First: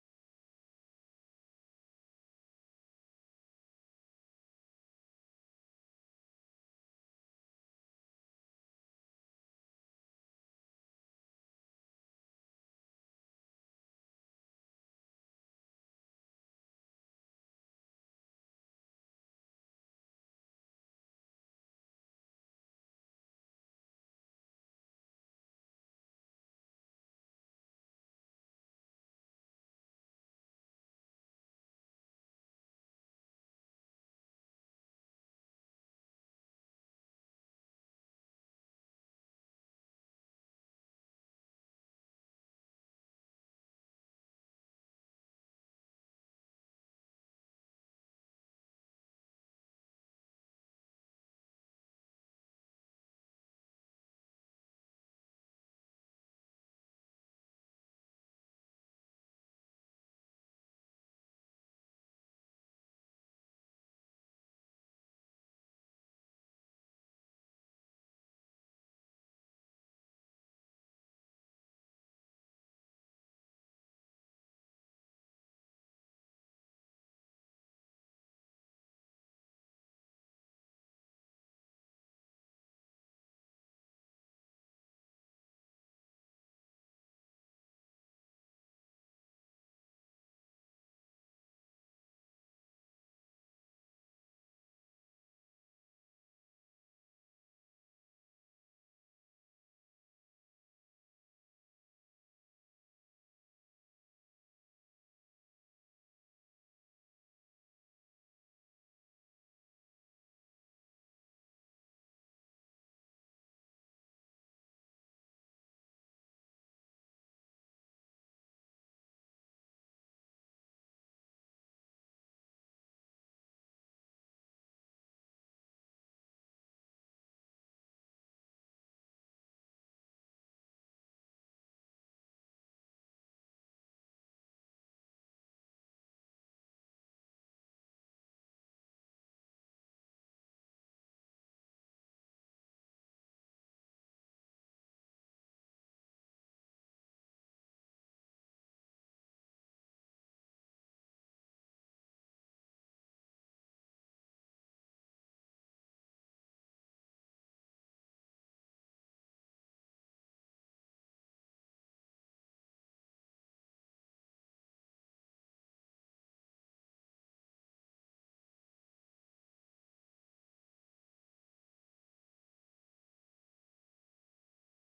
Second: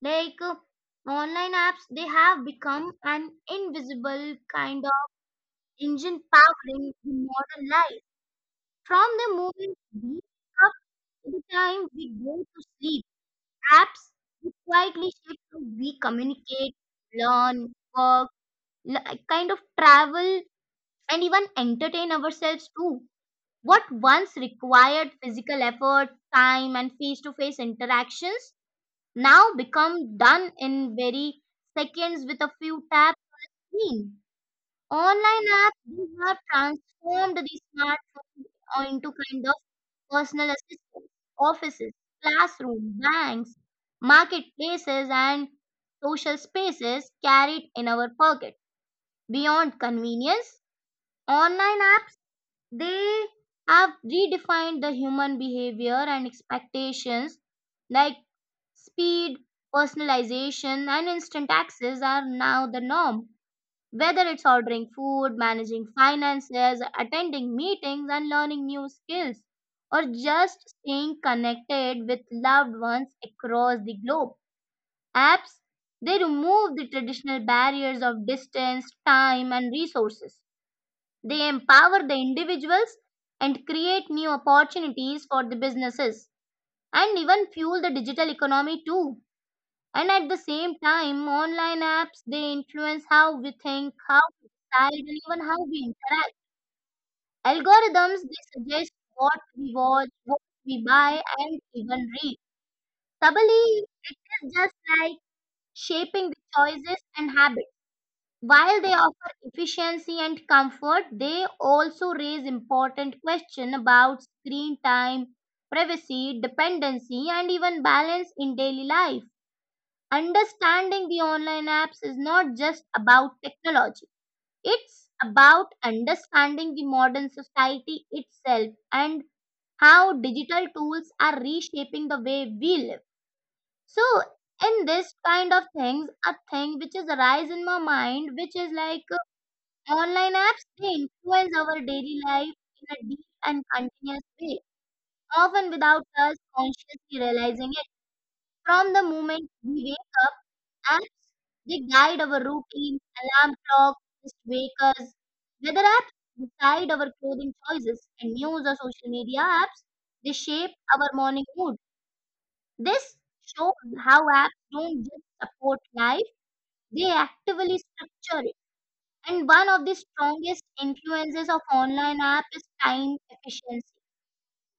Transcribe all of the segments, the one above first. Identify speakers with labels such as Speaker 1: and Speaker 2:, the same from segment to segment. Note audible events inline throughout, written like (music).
Speaker 1: Like uh, online apps they have become an invisible kind of engine powering the modern life. From the moment we wake up to the time we go to sleep, apps they quietly shape how we communicate, learn, work kind of travel and even entertain ourselves too. What once required physical effort, time, and face to face interactions now become done in very seconds with a few taps. Screen. Online apps they have transformed the smartphone into kind of personal assistants, offices, classroom, banks, marketplaces, and social spaces carried in our pocket. Beyond convenience, online apps, they have redefined the human behavior and expectations like speed, personalization, and instant access are now the norm. Whether it's ordering food, managing finances, attending meetings, and learning new skills, or just staying connected with loved ones across the globe, apps they remove the traditional barriers of distance, time, and resources. They empower the individuals and create new opportunities for the businesses and even fuel the digital economy too. And at the same time, online apps they influence how we think, how we decide, and even how we interact. Algorithms they suggest what we watch, what we buy, and even read. Tabali is just like shaping the choices and habits. While they offer efficiency and comfort, they also raise important questions about screen time, privacy, dependency, and even balance in daily life. Understanding the online apps is not just about technology, it's about understanding the modern society itself and how digital tools are reshaping the way we live. So, in this kind of things, a thing which is arise in my mind, which is like online apps they influence our daily life in a deep and continuous way, often without us consciously realizing it. From the moment we wake up, apps they guide our routine, alarm clock, just wake us. Weather apps decide our clothing choices, and news or social media apps they shape our morning mood. This shows how apps don't just support life; they actively structure it. And one of the strongest influences of online app is time efficiency.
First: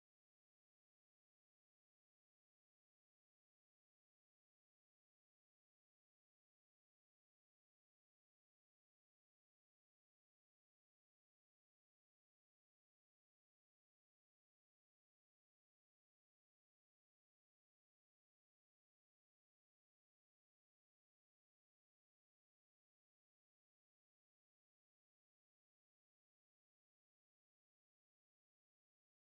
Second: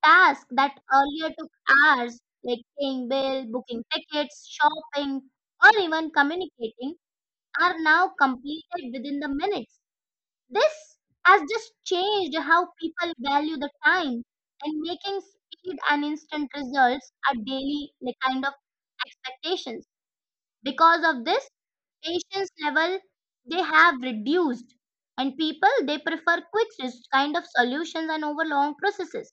Speaker 1: Tasks that earlier took hours, like paying bill, booking tickets, shopping, or even communicating, are now completed within the minutes. This has just changed how people value the time and making speed and instant results are daily like kind of expectations because of this patience level they have reduced and people they prefer quick kind of solutions and over long processes.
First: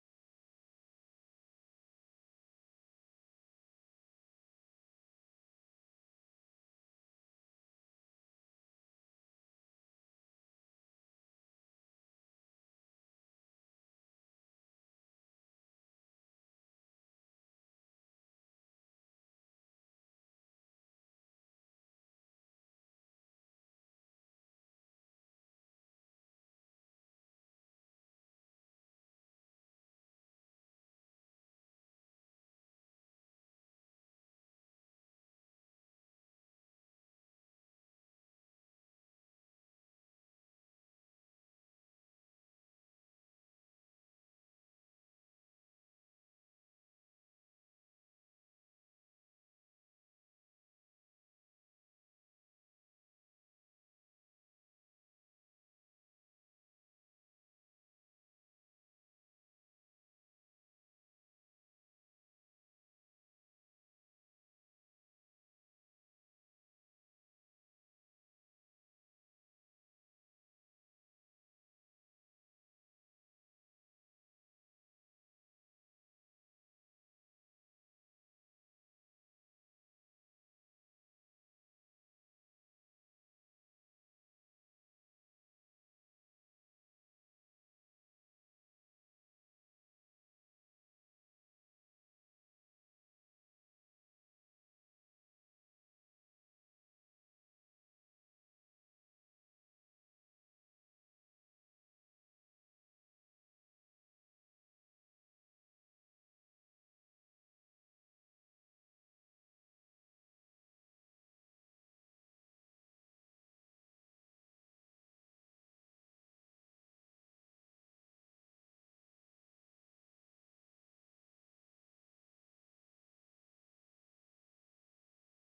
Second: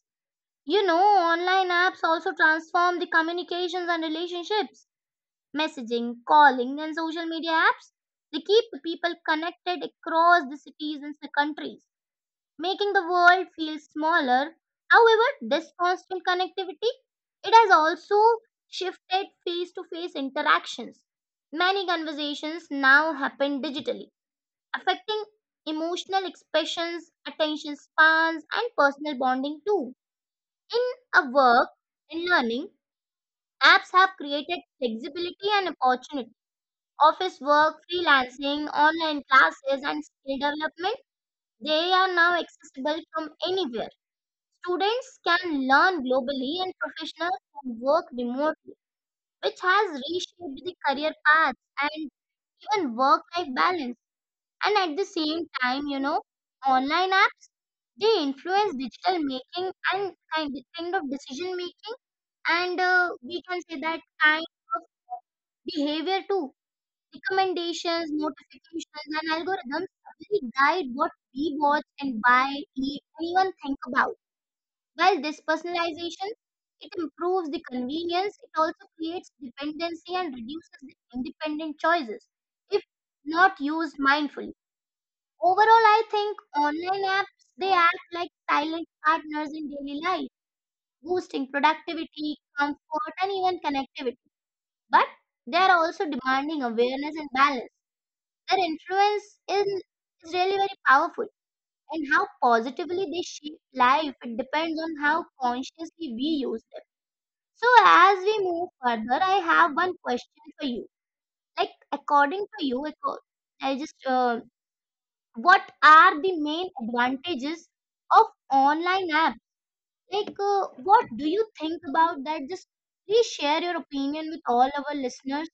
Speaker 1: You know, online apps also transform the communications and relationships, messaging calling and social media apps they keep the people connected across the cities and the countries, making the world feel smaller. However, this constant connectivity it has also shifted face-to-face interactions. Many conversations now happen digitally, affecting emotional expressions, attention spans, and personal bonding too. In a work and learning, apps have created flexibility and opportunity. Office work, freelancing, online classes, and skill development, they are now accessible from anywhere. Students can learn globally and professionals can work remotely, which has reshaped the career paths and even work life balance. And at the same time, you know, online apps they influence digital making and kind of decision making, and we can say that kind of behavior too. Recommendations, notifications, and algorithms really guide what we watch and buy, eat, and even think about. While this personalization, it improves the convenience, it also creates dependency and reduces the independent choices if not used mindfully. Overall, I think online apps they act like silent partners in daily life, boosting productivity, comfort, and even connectivity. But they are also demanding awareness and balance. Their influence is really very powerful, and how positively they shape life it depends on how consciously we use them. So as we move further, I have one question for you. Like according to you, I just what are the main advantages of online apps? Like what do you think about that? Just please share your opinion with all our listeners.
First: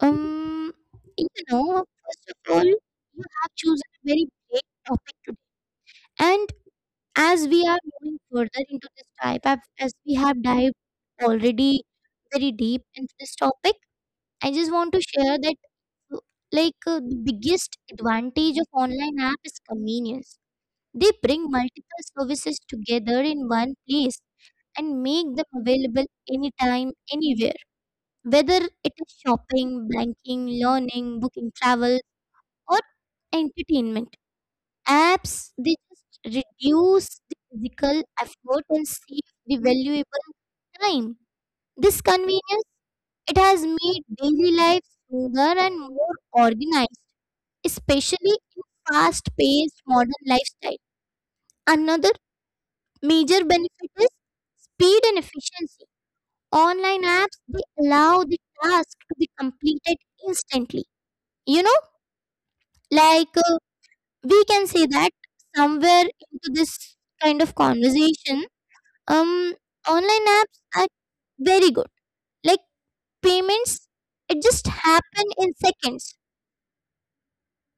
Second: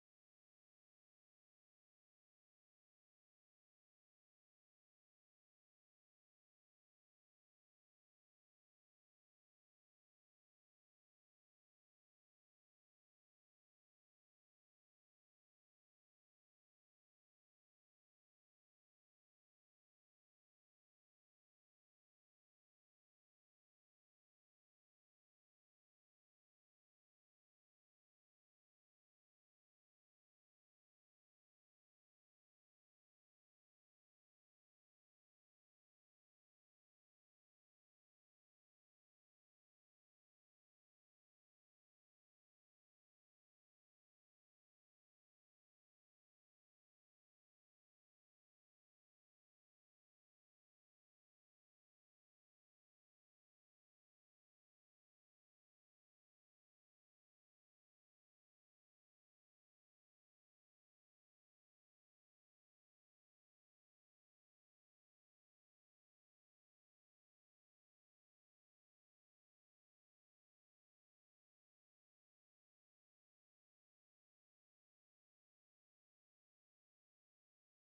Speaker 2: Um, you know, first of all, you have chosen a very great topic today. And as we are moving further into this as we have dived already very deep into this topic, I just want to share that, uh, the biggest advantage of online app is convenience. They bring multiple services together in one place and make them available anytime, anywhere. Whether it is shopping, banking, learning, booking travel, or entertainment. Apps they just reduce the physical effort and save the valuable time. This convenience it has made daily life smoother and more organized, especially in fast-paced modern lifestyle. Another major benefit is speed and efficiency. Online apps they allow the task to be completed instantly. You know, like uh, we can say that somewhere into this kind of conversation um online apps are very good, like payments it just happen in seconds,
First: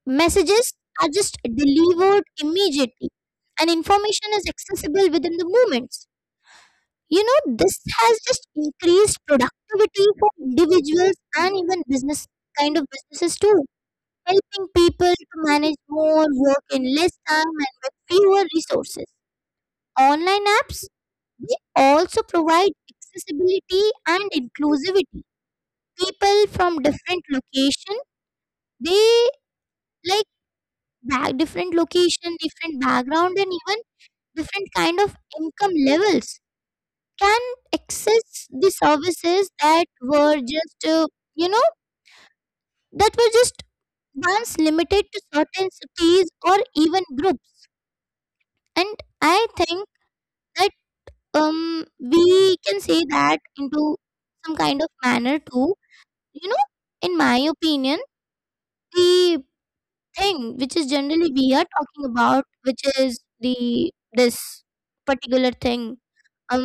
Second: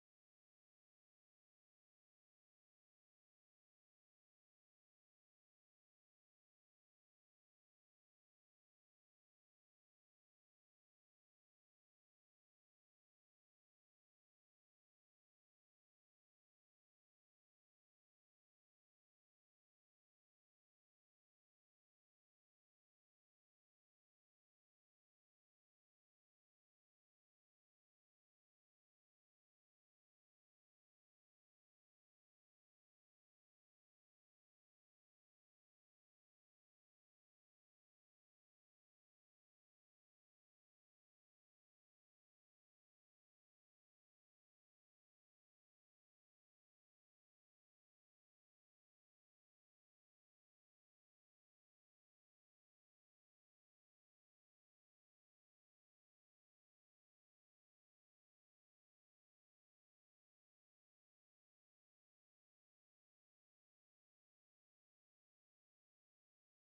Speaker 2: messages are just delivered immediately, and information is accessible within the moments. You know, this has just increased productivity for individuals and even businesses too, helping people to manage more work in less time and with fewer resources. Online apps, they also provide accessibility and inclusivity. People from different location, they like back different location, different background, and even different kind of income levels can access the services that were just you know that were just once limited to certain cities or even groups. And I think that we can say that into some kind of manner too. You know, in my opinion, the thing which is generally we are talking about, which is the this particular thing, um,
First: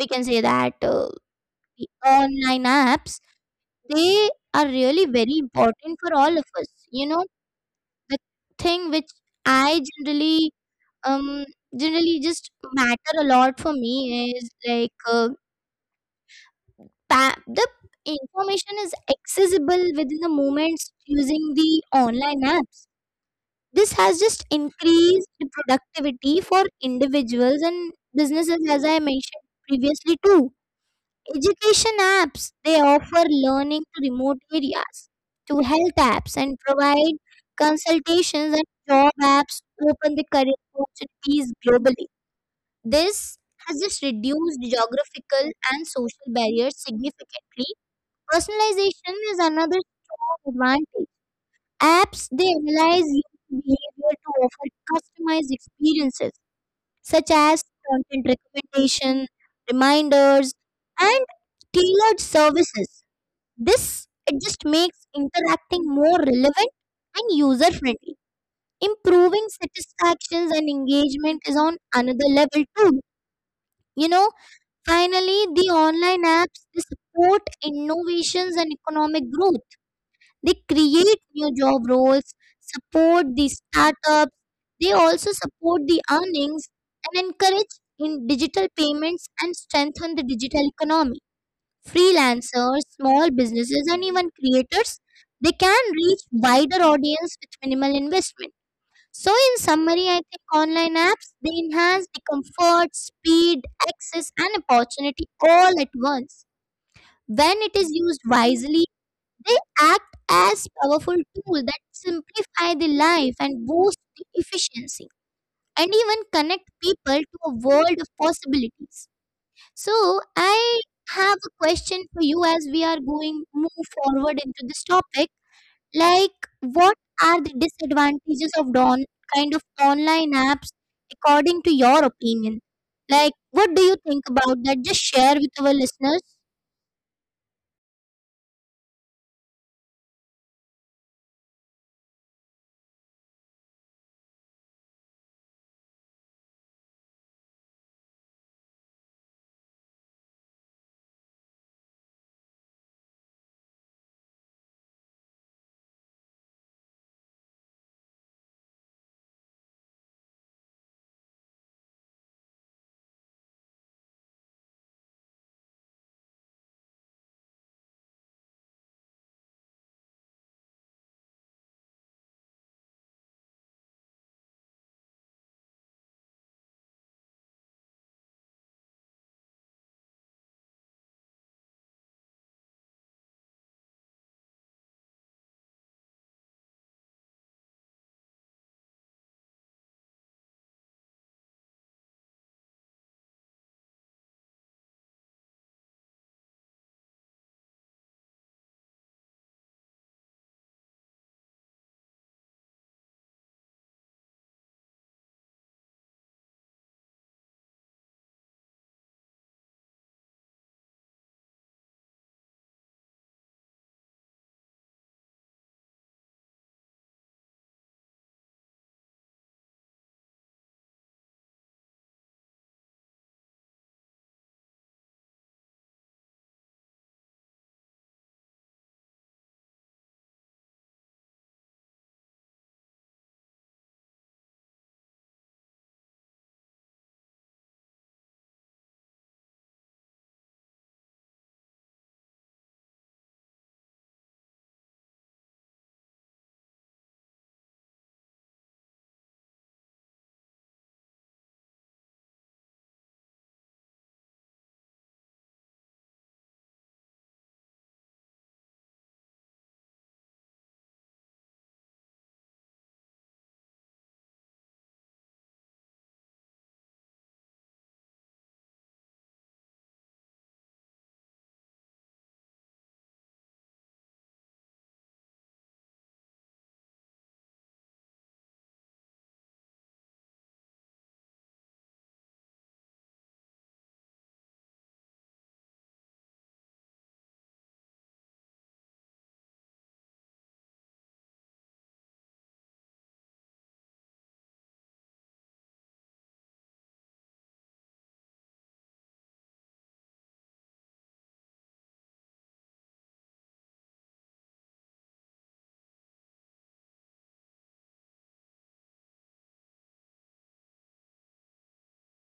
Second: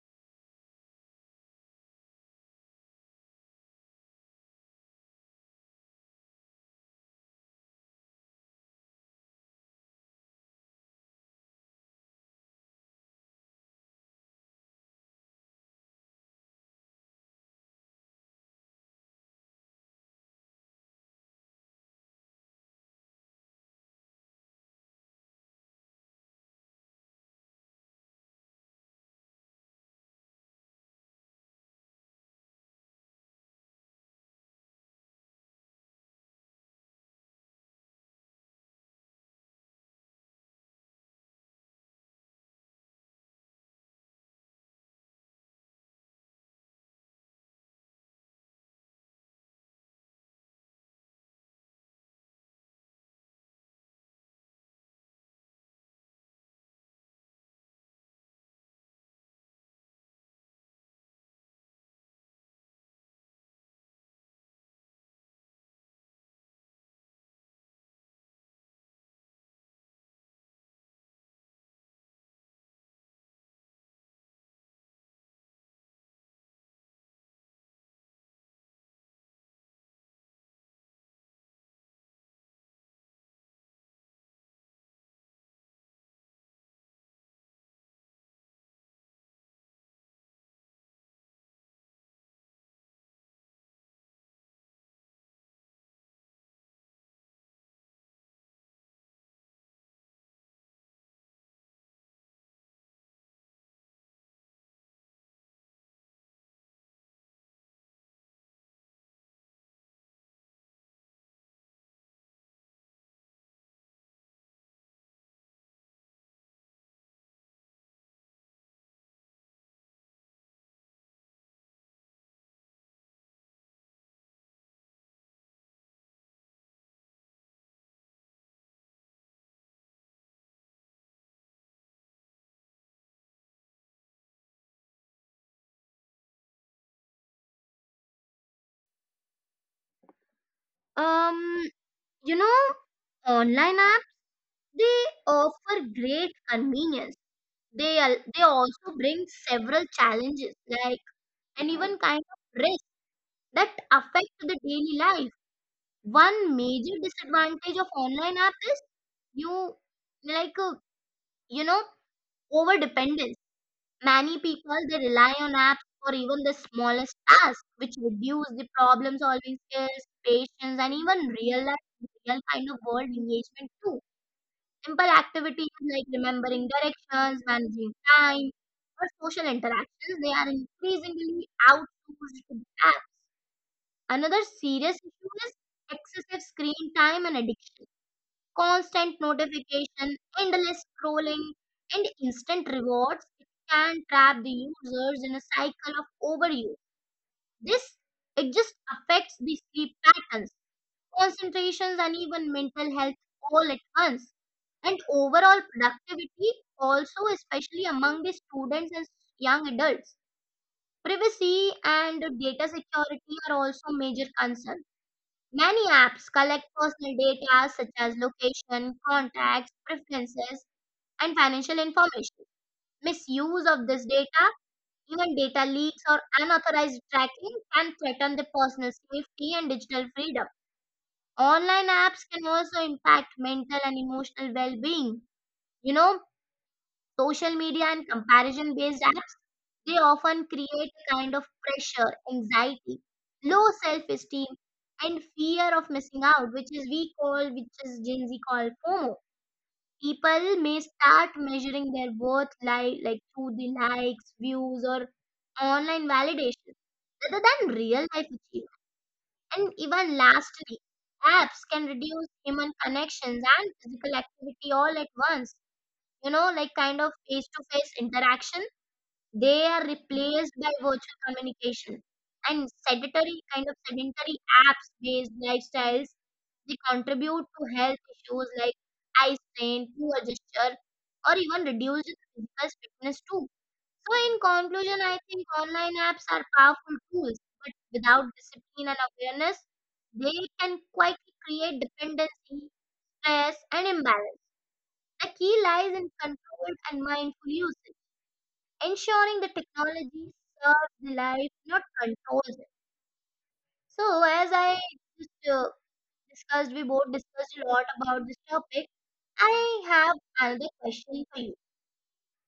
Speaker 2: we can say that the online apps they are really very important for all of us. You know, the thing which I generally um generally just matter a lot for me is the information is accessible within the moments using the online apps. This has just increased productivity for individuals and businesses, as I mentioned previously, too. Education apps they offer learning to remote areas, to health apps, and provide consultations, and job apps open the career opportunities globally. This has just reduced geographical and social barriers significantly. Personalization is another strong advantage. Apps they analyze user behavior to offer customized experiences such as content recommendation, reminders, and tailored services. This it just makes interacting more relevant and user friendly. Improving satisfactions and engagement is on another level too. You know, finally, the online apps they support innovations and economic growth, they create new job roles, support the startups, they also support the earnings and encourage in digital payments and strengthen the digital economy. Freelancers, small businesses, and even creators, they can reach wider audience with minimal investment. So, in summary, I think online apps they enhance the comfort, speed, access, and opportunity all at once. When it is used wisely, they act as powerful tools that simplify the life and boost the efficiency and even connect people to a world of possibilities. So, I have a question for you as we are going move forward into this topic. Like, what are the disadvantages of don kind of online apps according to your opinion? Like, what do you think about that? Just share with our listeners.
Speaker 1: Um, you know, online apps they offer great convenience. They also bring several challenges like and even kind of risks that affect the daily life. One major disadvantage of online app is you like uh, you know, over dependence. Many people they rely on apps for even the smallest tasks, which reduce the problem solving skills, patience, and even real life real kind of world engagement too. Simple activities like remembering directions, managing time, or social interactions they are increasingly outsourced to the app. Another serious issue is excessive screen time and addiction, constant notification, endless scrolling, and instant rewards can trap the users in a cycle of overuse. This it just affects the sleep patterns, concentrations, and even mental health all at once. And overall productivity also, especially among the students and young adults. Privacy and data security are also major concerns. Many apps collect personal data such as location, contacts, preferences, and financial information. Misuse of this data, even data leaks or unauthorized tracking, can threaten the personal safety and digital freedom. Online apps can also impact mental and emotional well being. You know, social media and comparison based apps, they often create a kind of pressure, anxiety, low self esteem, and fear of missing out, which is we call, which is Gen Z called FOMO. People may start measuring their worth like through the likes views or online validation rather than real life achievement. And even lastly, apps can reduce human connections and physical activity all at once. You know, like kind of face to face interaction they are replaced by virtual communication and sedentary kind of sedentary apps based lifestyles. They contribute to health issues like eye strain, poor gesture, or even reduced physical fitness too. So, in conclusion, I think online apps are powerful tools, but without discipline and awareness, they can quietly create dependency, stress, and imbalance. The key lies in controlled and mindful usage, ensuring the technology serves the life, not controls it. So, as I just discussed, we both discussed a lot about this topic. I have another question for you.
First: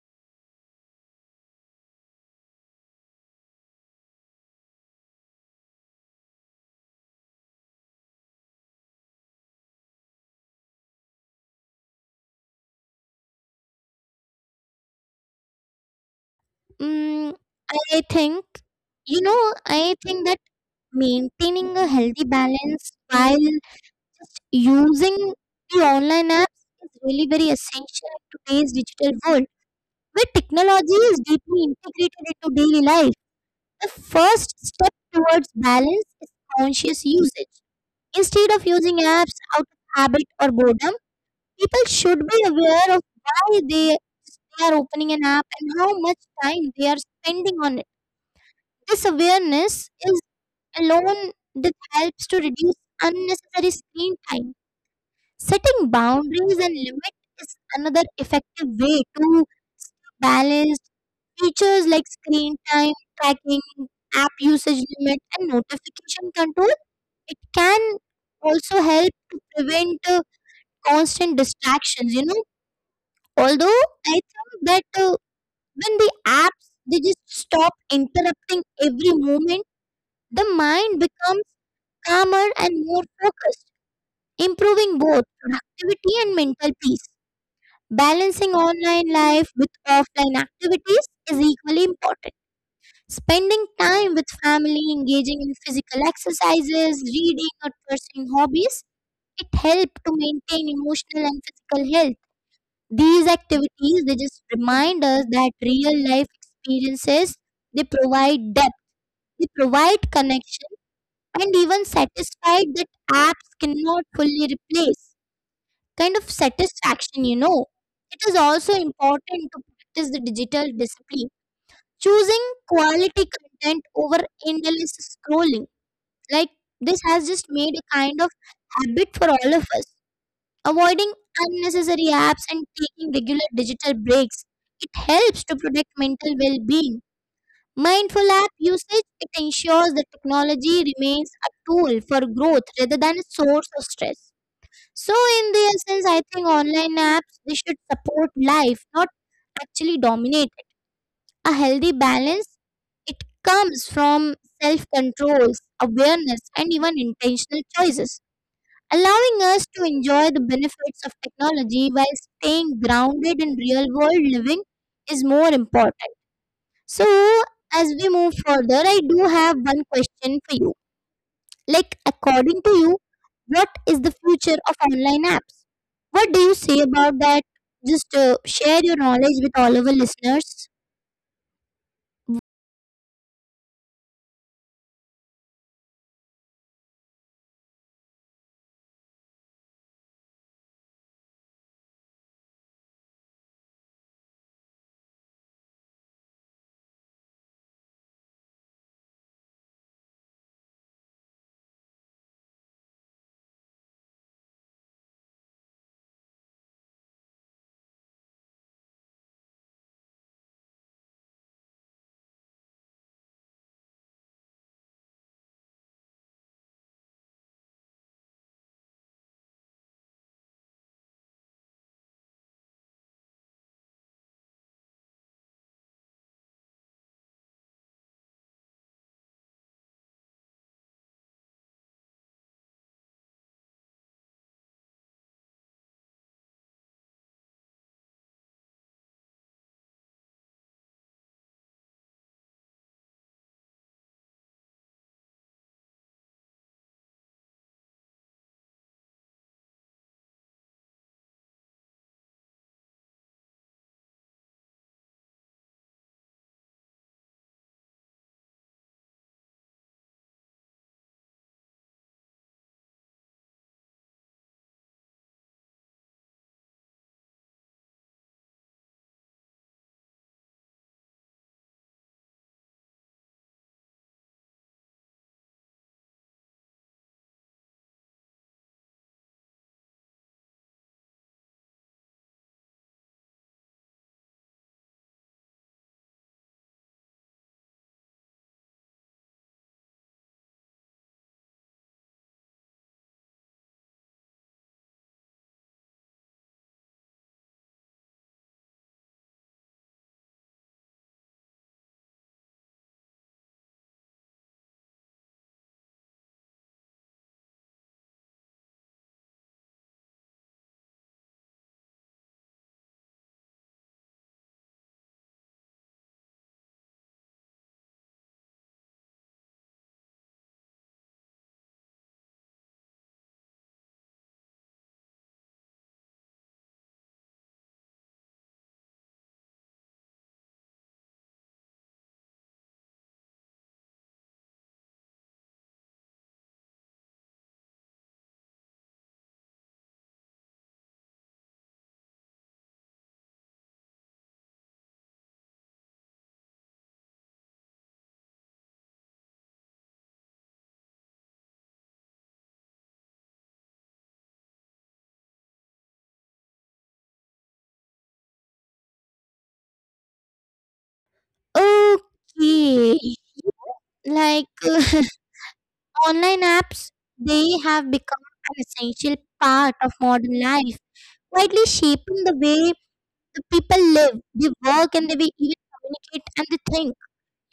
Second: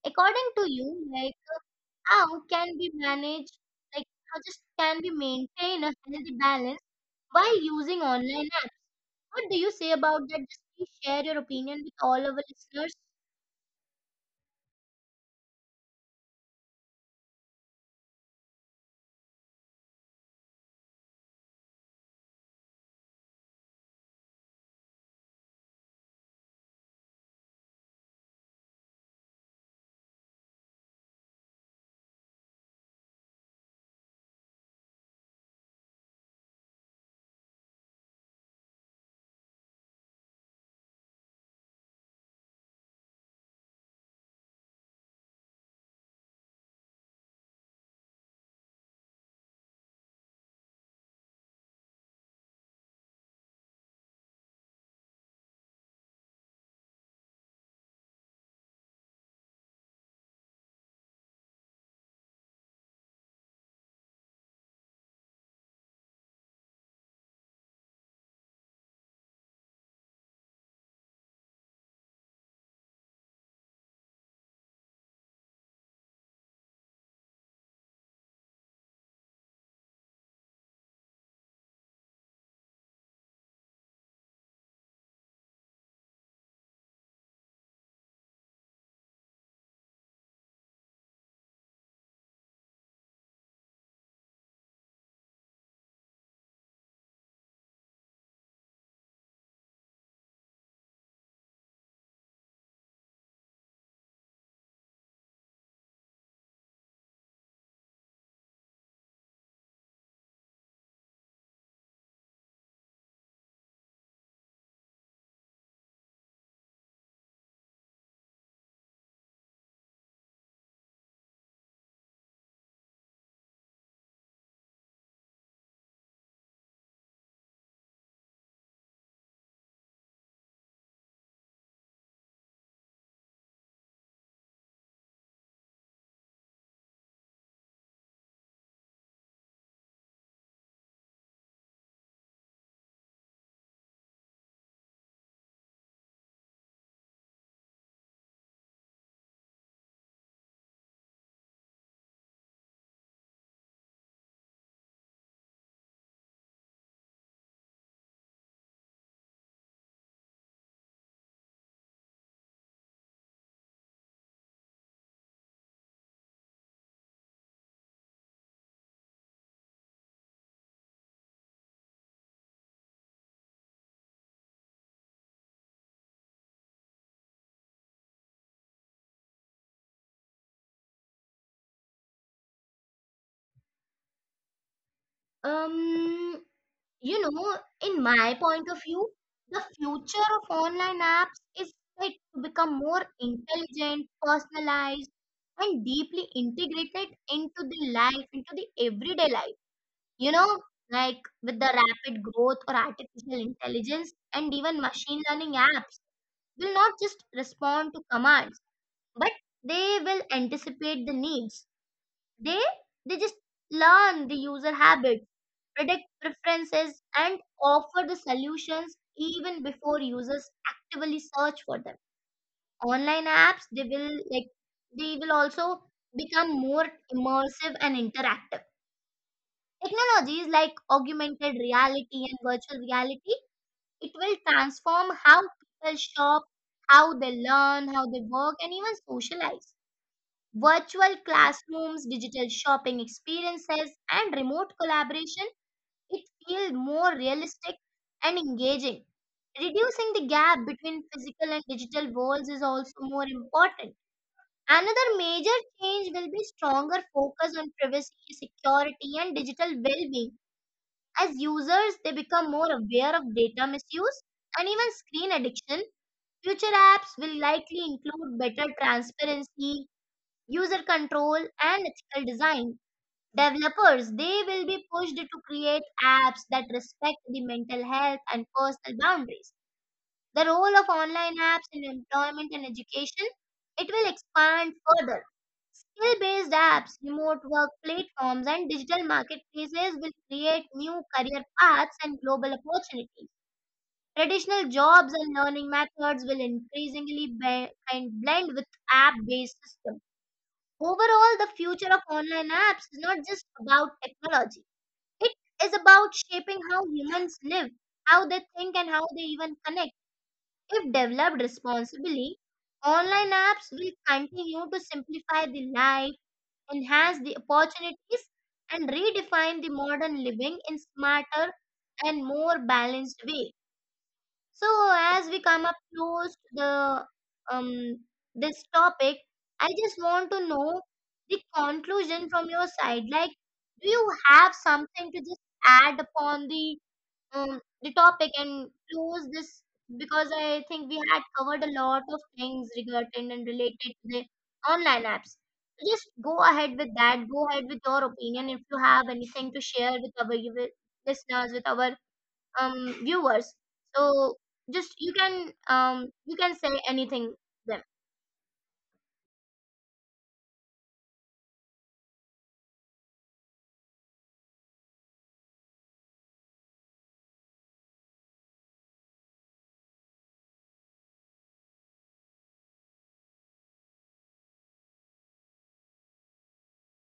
Speaker 1: According to you, like how can we manage, like how just can we maintain a healthy balance while using online apps? What do you say about that? Just please share your opinion with all our listeners.
Speaker 2: Mm, I think, you know, I think that maintaining a healthy balance while using the online apps is really very essential in today's digital world where technology is deeply integrated into daily life. The first step towards balance is conscious usage. Instead of using apps out of habit or boredom, people should be aware of why they are opening an app and how much time they are spending on it. This awareness is alone, this helps to reduce unnecessary screen time. Setting boundaries and limits is another effective way to stay balanced. Features like screen time tracking, app usage limit, and notification control it can also help to prevent constant distractions. You know, although I think that when the apps they just stop interrupting every moment, the mind becomes calmer and more focused, improving both productivity and mental peace. Balancing online life with offline activities is equally important. Spending time with family, engaging in physical exercises, reading, or pursuing hobbies, it helps to maintain emotional and physical health. These activities they just remind us that real life experiences they provide depth, they provide connection, and even satisfy that apps cannot fully replace. Kind of satisfaction, you know. It is also important to practice the digital discipline, choosing quality content over endless scrolling. Like this has just made a kind of habit for all of us. Avoiding unnecessary apps and taking regular digital breaks. It helps to protect mental well being. Mindful app usage it ensures that technology remains a tool for growth rather than a source of stress. So, in the essence, I think online apps they should support life, not actually dominate it. A healthy balance it comes from self control, awareness, and even intentional choices, allowing us to enjoy the benefits of technology while staying grounded in real world living is more important. So, as we move further, I do have one question for you. Like, according to you, what is the future of online apps? What do you say about that? Just share your knowledge with all our listeners.
Speaker 1: Um, You know, in my point of view, the future of online apps is set to become more intelligent, personalized, and deeply integrated into the life, into the everyday life. You know, like with the rapid growth or artificial intelligence and even machine learning, apps will not just respond to commands, but they will anticipate the needs. They they just learn the user habits, predict preferences, and offer the solutions even before users actively search for them. Online apps, they will like they will also become more immersive and interactive. Technologies like augmented reality and virtual reality, it will transform how people shop, how they learn, how they work, and even socialize. Virtual classrooms, digital shopping experiences, and remote collaboration it feels more realistic and engaging. Reducing the gap between physical and digital walls is also more important. Another major change will be stronger focus on privacy, security, and digital well-being. As users, they become more aware of data misuse and even screen addiction. Future apps will likely include better transparency, user control, and ethical design. Developers, they will be pushed to create apps that respect the mental health and personal boundaries. The role of online apps in employment and education, it will expand further. Skill-based apps, remote work platforms, and digital marketplaces will create new career paths and global opportunities. Traditional jobs and learning methods will increasingly and blend with app-based systems. Overall, the future of online apps is not just about technology. It is about shaping how humans live, how they think, and how they even connect. If developed responsibly, online apps will continue to simplify the life, enhance the opportunities, and redefine the modern living in smarter and more balanced way. So as we come up close to the um this topic, I just want to know the conclusion from your side. Like, do you have something to just add upon the topic and close this? Because I think we had covered a lot of things regarding and related to the online apps. So just go ahead with that. Go ahead with your opinion if you have anything to share with our listeners, with our viewers. So just you can say anything them.
Speaker 2: Okay. Like, (laughs) online apps, they have become an essential part of modern life, widely shaping the way the people live, they work, and they way even communicate and they think.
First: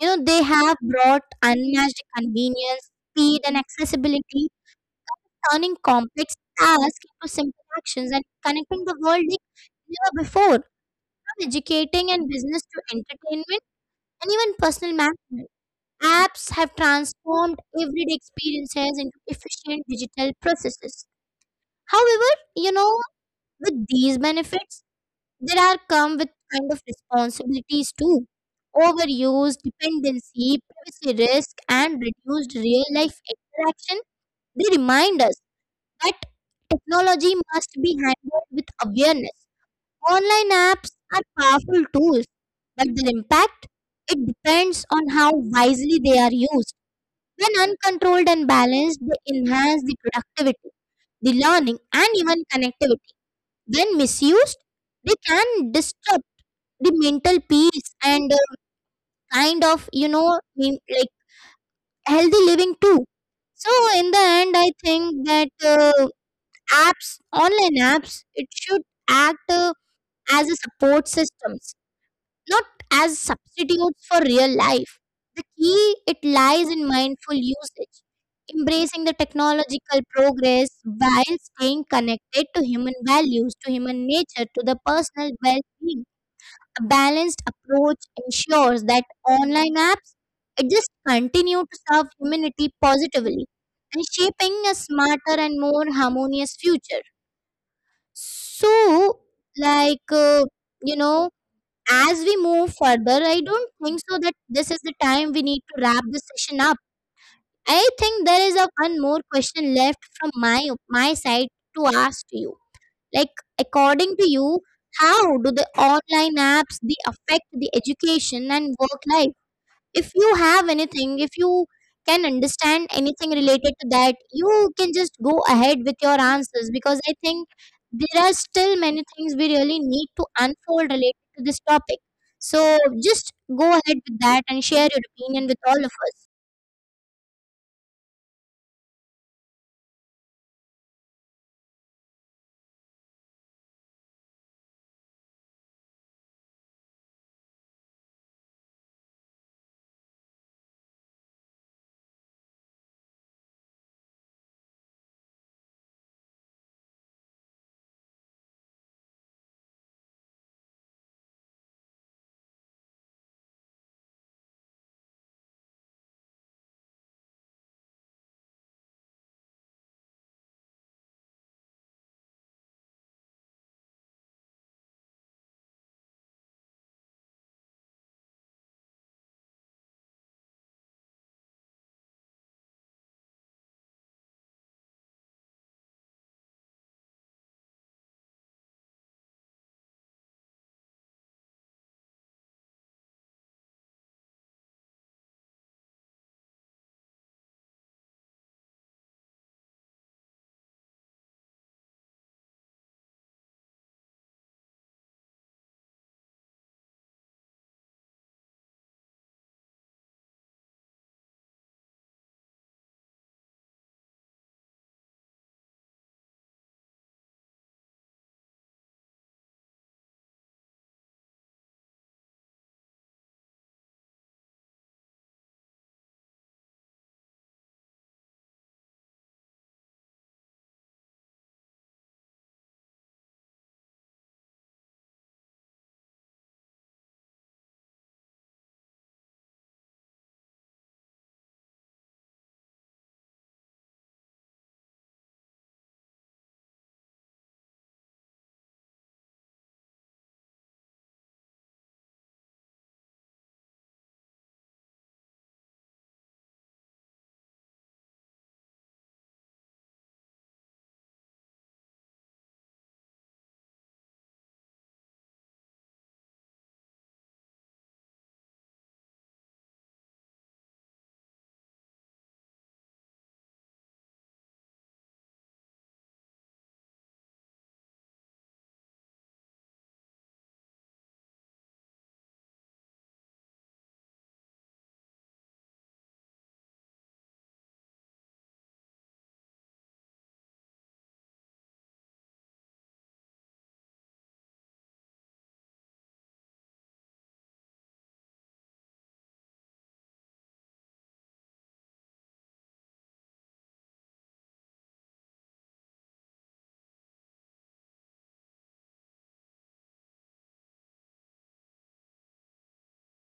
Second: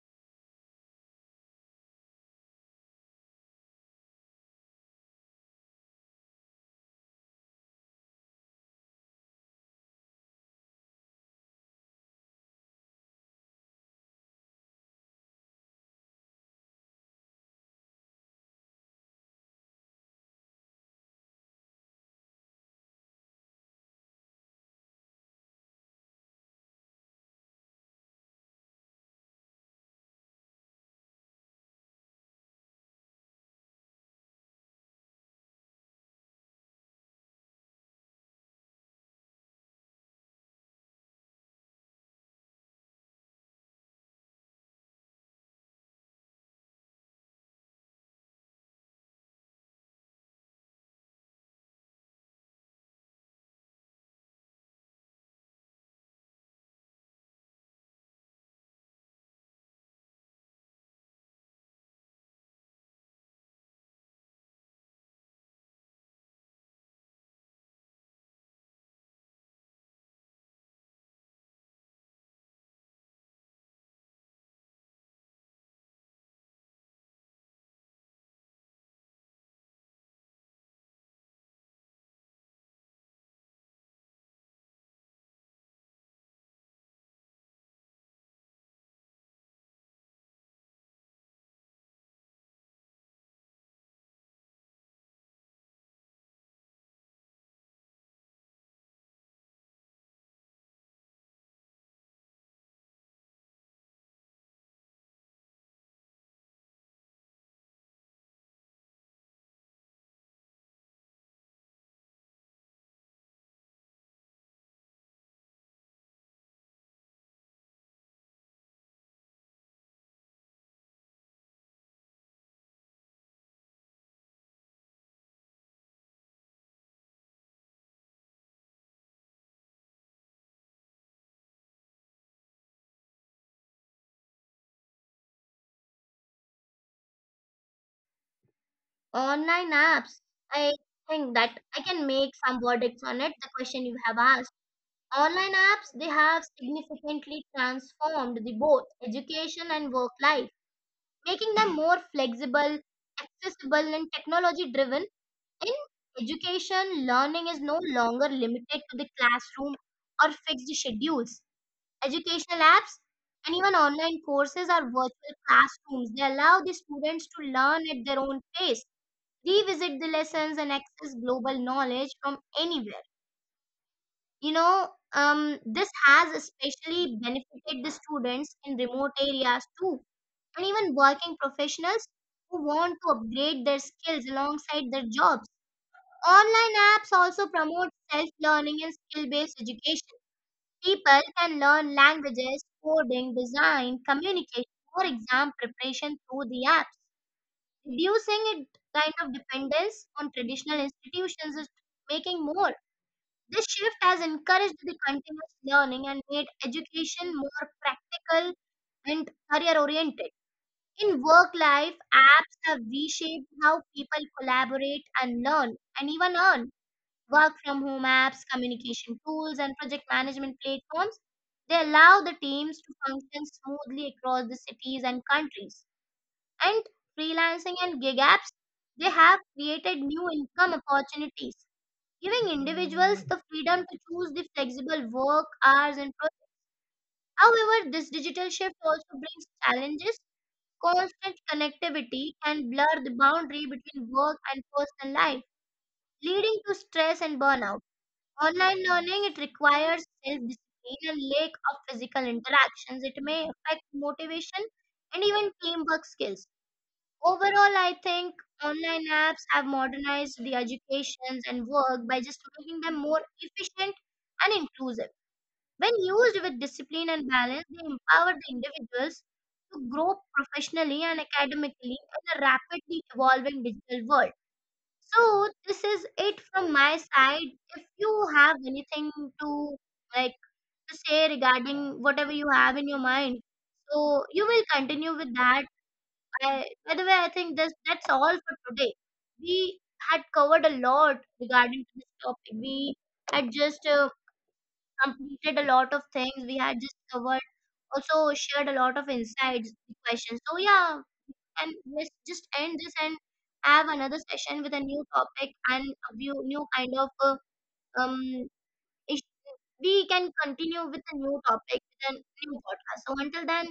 Speaker 2: You know, they have brought unmatched convenience, speed, and accessibility, turning complex tasks into simple actions and connecting the world like never before. From educating and business to entertainment and even personal management, apps have transformed everyday experiences into efficient digital processes. However, you know, with these benefits, there are come with kind of responsibilities too. Overuse, dependency, privacy risk, and reduced real life interaction, they remind us. But technology must be handled with awareness. Online apps are powerful tools, but their impact it depends on how wisely they are used. When uncontrolled and balanced, they enhance the productivity, the learning, and even connectivity. When misused, they can disrupt the mental peace and kind of you know mean, like healthy living too. So in the end, I think that. Apps, online apps, it should act as a support systems, not as substitutes for real life. The key it lies in mindful usage, embracing the technological progress while staying connected to human values, to human nature, to the personal well-being. A balanced approach ensures that online apps it just continue to serve humanity positively and shaping a smarter and more harmonious future. So, like, uh, you know, as we move further, I don't think so that this is the time we need to wrap this session up. I think there is a one more question left from my side to ask to you. Like, according to you, how do the online apps they affect the education and work life? If you have anything, if you can understand anything related to that, you can just go ahead with your answers, because I think there are still many things we really need to unfold related to this topic. So just go ahead with that and share your opinion with all of us.
Speaker 1: Online apps, I think that I can make some verdicts on it. The question you have asked, online apps they have significantly transformed the both education and work life, making them more flexible, accessible and technology driven. In education, learning is no longer limited to the classroom or fixed schedules. Educational apps and even online courses are virtual classrooms. They allow the students to learn at their own pace, revisit the lessons, and access global knowledge from anywhere. You know, this has especially benefited the students in remote areas too, and even working professionals who want to upgrade their skills alongside their jobs. Online apps also promote self learning and skill based education. People can learn languages, coding, design, communication, or exam preparation through the apps. Reducing it kind of dependence on traditional institutions is making more. This shift has encouraged the continuous learning and made education more practical and career oriented. In work life, apps have reshaped how people collaborate and learn and even earn. Work from home apps, communication tools, and project management platforms, they allow the teams to function smoothly across the cities and countries. And freelancing and gig apps, they have created new income opportunities, giving individuals the freedom to choose the flexible work hours and projects. However, this digital shift also brings challenges. Constant connectivity can blur the boundary between work and personal life, leading to stress and burnout. Online learning, it requires self-discipline and lack of physical interactions. It may affect motivation and even teamwork skills. Overall, I think online apps have modernized the educations and work by just making them more efficient and inclusive. When used with discipline and balance, they empower the individuals to grow professionally and academically in a rapidly evolving digital world. So this is it from my side. If you have anything to like to say regarding whatever you have in your mind, so you will continue with that. I, by the way, I think this that's all for today. We had covered a lot regarding to this topic. We had just completed a lot of things. We had just covered, also shared a lot of insights, questions. So yeah, and let's just end this and have another session with a new topic and a view, new kind of um ish- we can continue with a new topic with a new podcast. So until then,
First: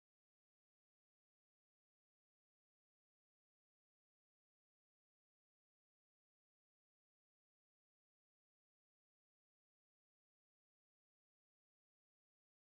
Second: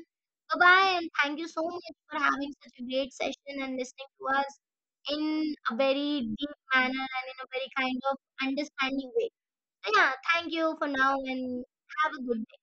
Speaker 1: bye bye and thank you so much for having such a great session and listening to us in a very deep manner and in a very kind of understanding way. So yeah, thank you for now and have a good day.